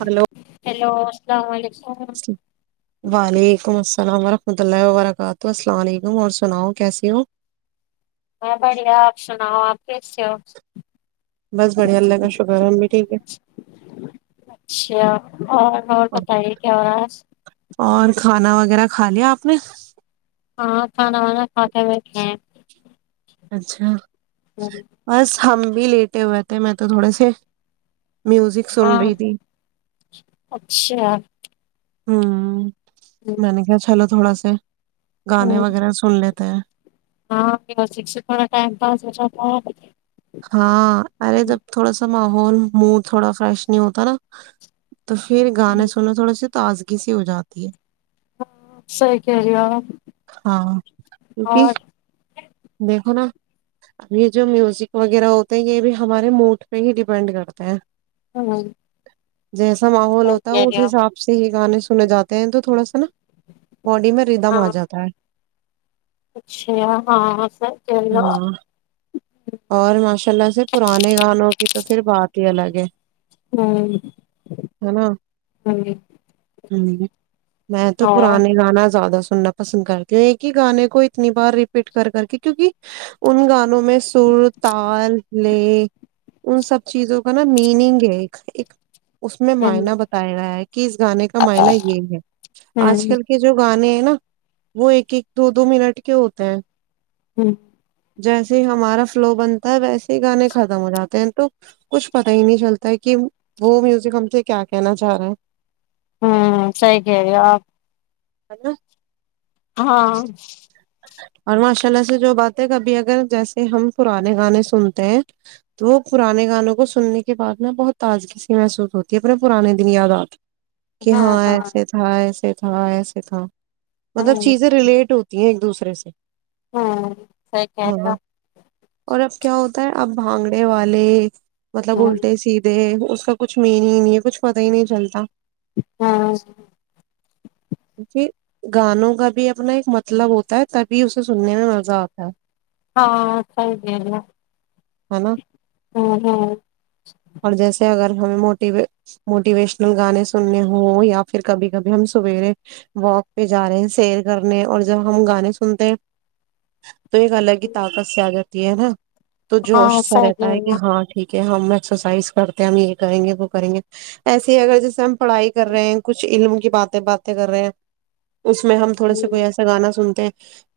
hello hello السلام علیکم وعلیکم السلام السلام علیکم کیسے ہو میں بڑیا آپشن ہ آپسو بس بڑھیا اللہ کا شکر ہے ہم بھی ٹھیک ہے اچھا اور اور بتائیے کیااز اور کھانا وغیرہ کھا لیا آپ نے ہاں کھانا وانا کھاتے ہوئےھے ہیں اچھا ہم، بس ہم بھی لیٹے ہوئے تھے میں تو تھوڑے سے میوزک سن ہاں رہی تھی اچھا ہاں ہم، میں نے کیا چلو تھوڑا سا ہچ [unintelligible] گانے ہم، وغیرہ سن لیتے ہیں ہاں شکسا ٹم پاس و ہاں ارے جب تھوڑا سا ماحول موڈ تھوڑا فریش نہیں ہوتا نا تو پھر ہم، گانے سنو تھوڑا س تازگی سی ہو جاتی ہے ہاں سی کہری و ہاں کیونکہ دیکھو نا اب یہ جو میوزک وغیرہ ہوتے ہیں یہ بھی ہمارے موڈ پہ ہی ڈیپینڈ کرتے ہیں ہاں جیسا ماحول ہوتا اس حساب سے ہی گانے سنے جاتے ہیں تو تھوڑا سا نا باڈی میں ردم ہاں آ جاتا اچھا ہاں چو ہاں اور ماشاء اللہ سے پرانے گانوں کی تو پھر بات ہی الگ ہے ہاں ہوں جاں جے میں تو پرانے گانا زیادہ س سننا پسند کرتی ہ ایک ہی گانے کو اتنی بار ریپیٹ کر کر کے کیوںکہ ان گانوں میں سر تال لے ان سب چیزوں کا نا میننگ ہے ایک ایک اس میں ہوں مائنا بتایا گیا ہے کہ اس گانے کا معائنا یہی ہے آج کل ہوں کے جو گان نا وہ ایک ایک دو دو منٹ کے ہوتے ہیں ہوں جیسے ہی ہمارا سلو بنتا ہے ویسے ہی گانے ختم ہو جاتے ہیں تو کچھ پتا ہی نہیں چلتا ہے کہ وہ میوزک ہم سے کیا کہنا چاہ رہے ہیں ہوں سی گ آپ ہے ن ہاں اور ماشاء اللہ سے جو بات ہے کبھی اگر جیسے ہم پرانے گانے سنتے ہیں تو وہ پرانے گانوں کو سننے کے بعد نا بہت تازگی سی محسوس ہوتی ہے اپنے پرانے دن یاد آات کہ ہاں ایسے تھا ایسے ہاں ایسے تھا مطلب ہاں چیزیں ریلیٹ ہوتی ہیں ایک دوسرے [unintelligible] ہاں [unintelligible] اور اب کیا ہوتا ہے اب بھانگڑے والے مطلب ہو اللٹے سیھے اس کا کچھ مین ہی نہیں ہے کچھ پتاہ ہی نہیں چلتا [unintelligible] کی گانوں کا بھی اپنا ایک مطلب ہوتا ہے تبھی اسے سننے میں مزہ آتا ہے ہاں خوگلہ ہے نا اور جیسے اگر ہمیں موٹی موٹیویشنل گانے سننے ہوں یا پھر کبھی کبھی ہم سویرے واک پہ جا رہے ہیں سیر کرنے اور جب ہم گانے سنتے تو ایک الگ ہی طاقت سےیاگت تی ہے نا تو جوش ہاں سا صحیح کہہ رہتا ہے رہی کہ ہو ہاں ٹھیک کہ ہم ایکسرسائز کرتے ہیں ہم یہ کریں گے وہ کریں گے ایسے ہی اگر جیسے ہم پڑھائی کر رہے ہیں کچھ علم کی باتیں باتیں کر رہے ہیں اس میں ہم تھوڑے سے کوئی ایسا گانا سنتے ہیں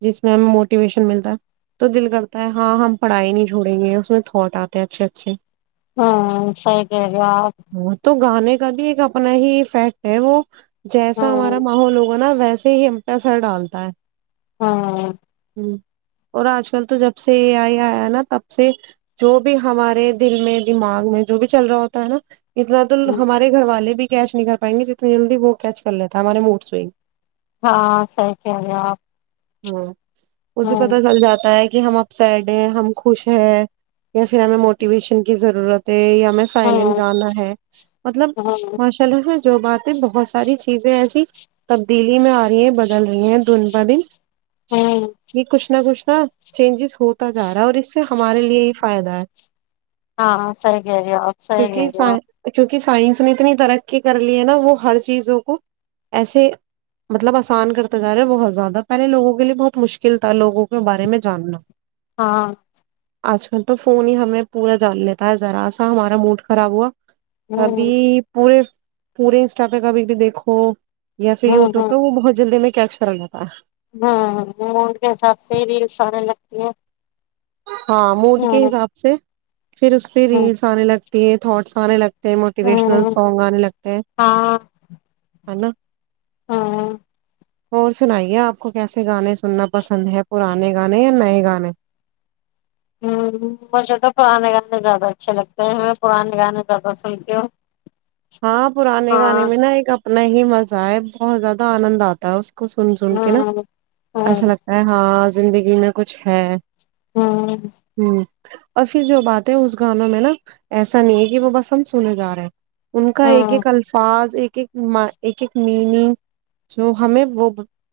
جس میں ہمیں موٹیویشن ملتا ہے تو دل کرتا ہے ہاں ہم پڑھائے نہیں جڑیں گے اس میں تھٹ آتے اچھے اچھے ہاں صحیح کہہ رہے ہو اپ ہاں تو گانے کا بھی ایک اپنا ہی افیکٹ ہے وہ جیسا ہاں ہمارا ماحول ہوگاا نا ویسے ہی ہم پیسہ ڈالتا ہے ہاں اور آج کل تو جب سے یہ آئی آیا نا تب سے جو بھی ہمارے دل میں دماغ میں جو بھی چل رہا ہوتا ہے نا اتنا تو ہمارے گھر والے بھی کیش نہیں کر پائیں گے جتنی جلدی وہ کیچ کر لیتا ہمارے موڈس ہاں سحی کہ رہے آپ ہاں اسے ہوں پتا چل جاتا ہے کہ کہ ہم اپ سڈ ہیں ہم خوش ہے یا پھر ہمیں موٹیویشن کی ضرورت ہے یا سائلینٹ ہوں جانا ہے مطلب ہوں ہوں ماشاء اللہ سے جو بات بہت ساری چیزیں ایسی تبدیلی میں آ رہی ہیں بدل رہی ہیں دن ب دن یہ کچھ نہ کچھ ہاں چینجز ہوتا جا رہا ہے اور اس اس سے ہمارے لیے ہی فائدہ ہے ہاں سح گ رہ سی گری کہ سائنس نے اتنی ترقی کر لی ہے نا وہ ہر چیزوں کو ایسے مطلب آسان کرتے جا رہے ہیں بہت زیادہ پہلے لوگوں کے لیے بہت مشکل تھا لوگوں کے بارے میں جاننا ہاں آج کل تو فون ہی ہمیں پورا جان لیتا ہے ذرا سا ہمارا موڈ خراب ہوا ابھی ہوں پورے پورے ان اسٹافے کابھی بھی دیکھو یا پھر ہوں یوٹیوبہ وہ بہت جلدی میں کیاش فرگ تھاا ہاں ہ مونٹ کے حساب سے ہی ریلس آنے لگتی ہیں ہاں موڈ کے حساب سے پھر اس پہ ہوں ریس آنے لگتے یہ تھوٹس سارے لگ موٹیویشنل ہوں سانگ آے لگتے ہیں ہے نا ہاں اور سنائیے آپ کو کیسے گانے سننا پسند ہے پرانے گانے یا نئے گانے ہ مجھے تو پرانے گانے زیادہ اچھے لگتے ہیں میں پرانے گانے زیادہ سنتی ہوں ہاں پرانے گانے ہاں میں نا ایک اپنا ہی ہی مزہ آ ہے بہت زیادہ آنند آتا ہے اس کو سن سن کے نا ہوں ہوں ایسا لگتا ہے ہاں زندگی میں کچھ ہے ہوں ہوں اور پھر جو باتیں اس گانوں میں نا ایسا نہیں ہے کہ وہ بس ہم سنے جا رہے ہیں ان کا ایک ہوں ایک الفاظ ایک ایک ایک ایک میننگ س ہمیں وہ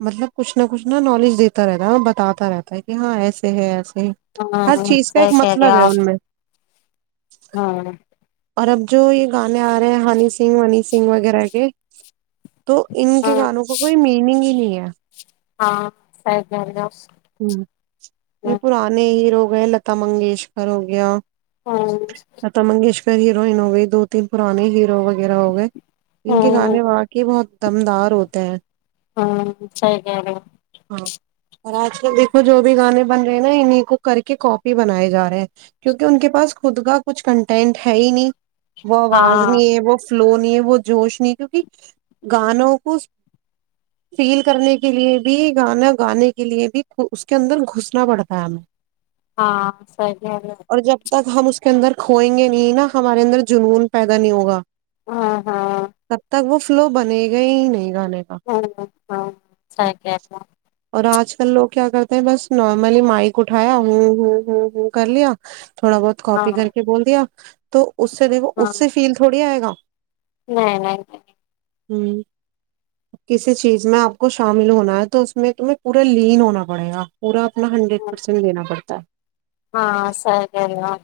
مطلب کچھ نہ کچھ نا نالج دیتا رہتا ہے بتاتا رہتا ہے کہ ہاں ایسے ہے ایسے ہر ہوں چیز کا ایک مطلب ہے ان میں ہاں اور اب جو یہ گانے آ رہے ہیں ہنی سنگ ونی سنگ وغیرہ کے تو ان کے ہوں گانوں کا کوئی میننگ ہی نہیں ہے کیا ہاں سر جارا ہ یہ پرانے ہییروگ ہو گیا لتا منگیشکر ہو گیا ہاں پ ہییروئن ہو گئے دو تین پران ہییرو ہو گئے وغیرہ ہو گئے ہوں ان کے گانے ہوں وہاںق بہت دم دار ہوتے ہیں ہوں صیحال ہاں اور آج کل دیکھو جو بھی گانے بن رہے ہیں نا انہیں کو کر کے کاپی بنائے جا رہے ہیں کیونکہ ان کے پاس خود کا کچھ کنٹینٹ ہے ہی نہیں وہ آواز ہاں نہیں ہے وہ فلو نہیں ہے وہ جوش نہیں کیونکہ گانوں کو فیل کرنے کے لیے بھی گانا گانے کے لیے بھی اس کے اندر گھسنا پڑتا ہے ہمیں ہاں سری اور جب [unintelligible] تک ہم اس کے اندر کھوئیں گے نہیں نا ہمارے اندر جنون پیدا نہیں ہوگا ہاں ہاں تب تک وہ فلو بنے گئے ہی نہیں گانے کا ہ ہ سر کہ اور آج کل لوگ کیا کرتے ہیں بس نارملی مائ کو اٹھایا ہوں ہوں ہوں ہ کر لیا تھوڑا بہت ہاں کاپی کر کے بول دیا تو اس سے دیکو ہاں اس سے فیل تھوڑی آئے گا نہیں نہیں نہیں ہ کسی چیز میں آپ کو شامل ہونا ہے تو اس میں تمہیں پورا لین ہونا بڑیا پورا اپنا ہنڈریڈ پرسینٹیناڑتا ہاں [unintelligible] صحیح کہہ رہی ہو آپ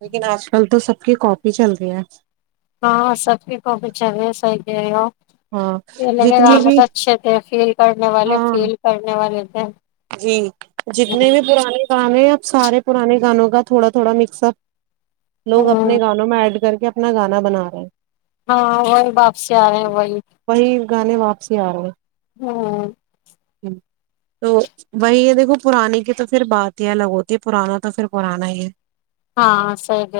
لیکن آج کل تو سب کی کاپی چل رہی ہے ہاں سب کے کو بھی چلے صحی کہ ہو ہاں یہ ل گ جتنی بھی تو اچھے تھے فیل کرنے والے ہاں فیل کرنے والے [unintelligible] جی جتنے بھی پرانے گانے ہیں سارے پرانے گانوں کا تھوڑا تھوڑا مکس اپ لوگ اپنے ہوں گانوں میں ایڈ کر کے اپنا گانا بنا رہے ہیں ہاں وہی واپسی آ رہے ہیں وہی وہی گانے واپسی ہوں یھ تو وہی یہ دیکھو پرانی کی تو پھر بات ہی الگ ہوتی ہے پرانا تو پھر پرانا ہی ہے ہاں سی گ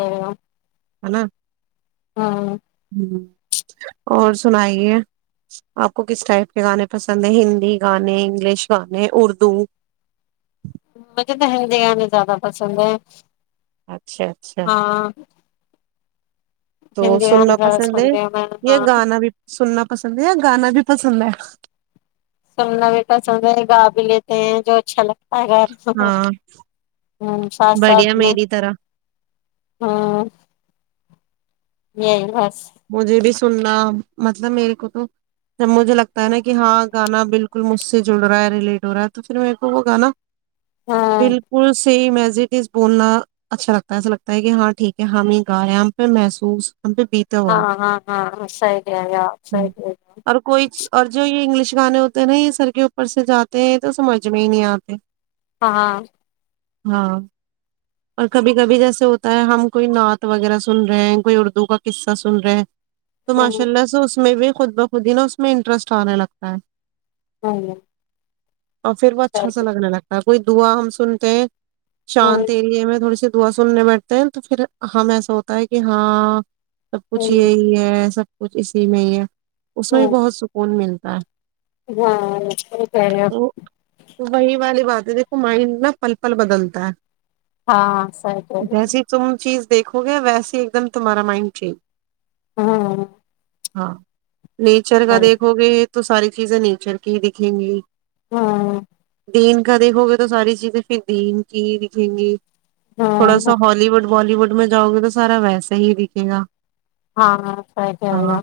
ہے نا ہاں اور سنائیے آپ کو کس ٹائپ کے گانے پسند ہیں ہندی گانے انگلش گانے نے اردو مجھے تو ہندی گانے زیادہ پسند ہیں اچھا اچھا تو ہندی گانے سننا زیادہ پسند ہے سنتے ہوں میں یہ ہاں گانا بھی سننا پسند ہے یا گانا بھی پسند ہے سننا بھی پسند ہے گا بھی لیتے ہیں جو اچھا لگتا ہے اگر ہاں ہ سات بڑھیا سات میں میری طرح ہاں یہی بس مجھے بھی سننا مطلب میرے کو تو جب مجھے لگتا ہے نا کہ ہاں گانا بالکل کل مجھ سے جڑ رہا ہے ریلیٹ ہو رہا ہے تو پھر میرے کو وہ گانا ہاں بالکل ز بولنا اچھا لگتا ہے ایسا لگتا ہے کہ ہاں ٹھیک ہے ہم ہی گائے ہم پہ محسوس ہم پہ بیتا ہوا ہاں ہاں ہاں ہاں سی ہےا سری ہے اور کوئی اور جو یہ انگلش گانے ہوتے ہیں نا یہ سر کے اوپر سے جاتے ہیں تو سمجھ میں ہی نہیں آتے ہاں ہاں ہاں اور کبھی کبھی جیسے ہوتا ہے ہم کوئی نعت وغیرہ سن رہے ہیں کوئی اردو کا قصہ سن رہا ہے تو ماشاء ہوں اللہ سے اس میں بھی خود بخود ہی نا اس میں انٹرسٹ آنے لگتا ہے ہاںا اور پھر وہ اچھا لگنے لگتا کوئی دوا ہم سنتے ہیں ہوں شانت ایریے میں تھوڑی سی دعا سننے بیٹھتے ہیں تو پھر ہم ایسا ہوتا ہے کہ ہاں سب کچھ ہوں یہی ہے سب کچھ اسی میں ہی ہے اس ہوں میں بھی بہت سکون ملتا ہ ہاں کر وہی والی بات دیکھو مائنڈ نا پل پل بدلتا ہے ہاں سریکا دیکو گیا ویسے ہی ایک دم تمہارا مائنڈ جھی ہاں ہاں نیچر کا دیکھو گے تو ساری چیزیں نیچر کی ہی دکھیں گی ہاں دین کا دیکھو گے تو ساری چیزیں پھر دین کی ہی دکھیں گی تھوڑا ہاں سا ہالوڈ بالی ووڈ میں جؤ گے تو سارا ویسے ہی دکھے گا ہاںئی کیا ہاں گا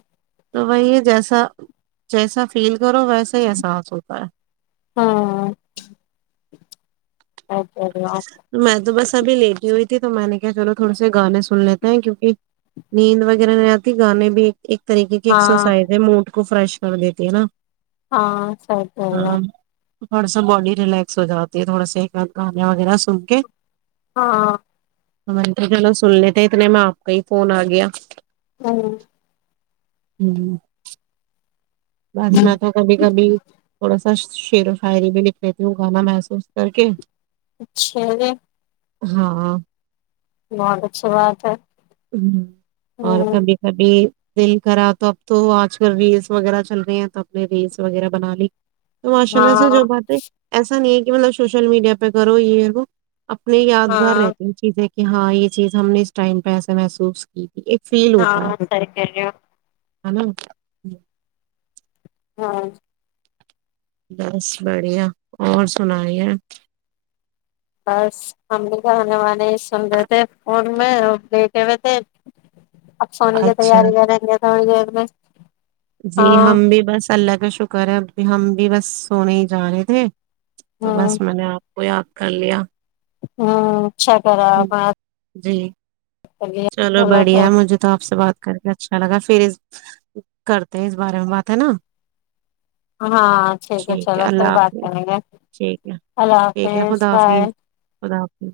تو وہی ہے جیسا جیسا فیل کرو ویسا ہی احساس ہوتا ہے ہاں صحیح کہہ رہے ہو میں تو بس [unintelligible] سبھی لیٹ ہی ہوئی تھی تو میں نے کہ چلو تھوڑے سے گانے سن لیتے ہیں کیونکہ نیند وغیرہ نہیں آتی گانے بھی ایک طریقے کی ہاں ایکسرسائز ہے موڈ کو فریش کر دیتی ہے نا ہاں سر چ اللہ ہاں تھوڑا سا باڈی ریلیکس ہو جاتی ہے تھوڑا گان وغیرہ سن کے ہاں [inaudible] ہم تو چلو سن لیتےے اتنے میں آپ کا ہی فون آ گیا ہاں [inaudible] ہوں [inaudible] بس میں تو کبھی کبھی تھوڑا سا س شعر و شاعری بھی لکھ لیتی ہوں گانا محسوس کر کے چلیے ہاں [inaudible] بہت اچھی بات ہے ہ اور ہمم کبھی کبھی دل کرا تو اب تو آج کل ریلس وغیرہ چل رہے ہیں تو اپ نے ریلس وغیرہ بنا لی تو ماشاء اللہ سے جو ہاں باتیں ایسا نہیں ہے کہ مطلب سوشل میڈیا پہ کرو یہو اپنے یادگار ہاں رہتے ان چیزیں کہ ہاں یہ چیز ہم نے اس ٹائم پہ ای محسوس کی ہاں سر کرو ہ نا [inaudible] ہاں [inaudible] بس بڑھیا اور سنائی ہے بس ہم بھی کہے والے سن رہے تھے فون میں لٹے ہوئے تھے اپسوان کے اچھا تیاری کر رہیں ہاں جے میں جی ہاں ہم بھی بس اللہ کا شکر ہے ہم بھی بس سونے ہی جا رہے تھے تو ہمم بس میں نے آپ کو آگ کر لیا [unintelligible] ہاں [inaudible] اچھا کرا ہوں، میں جی چلو بڑھیا مجھے تو آپ سے بات کر کے اچھا لگا پھر کرتے ہیں اس بارے میں بات ہے نا ہاں ٹھیک ہے چلو پھر بات کریں گے ٹھیک ہے اللہ ٹھیک ہے حافظ خدا بائے حافظ خدا حافظ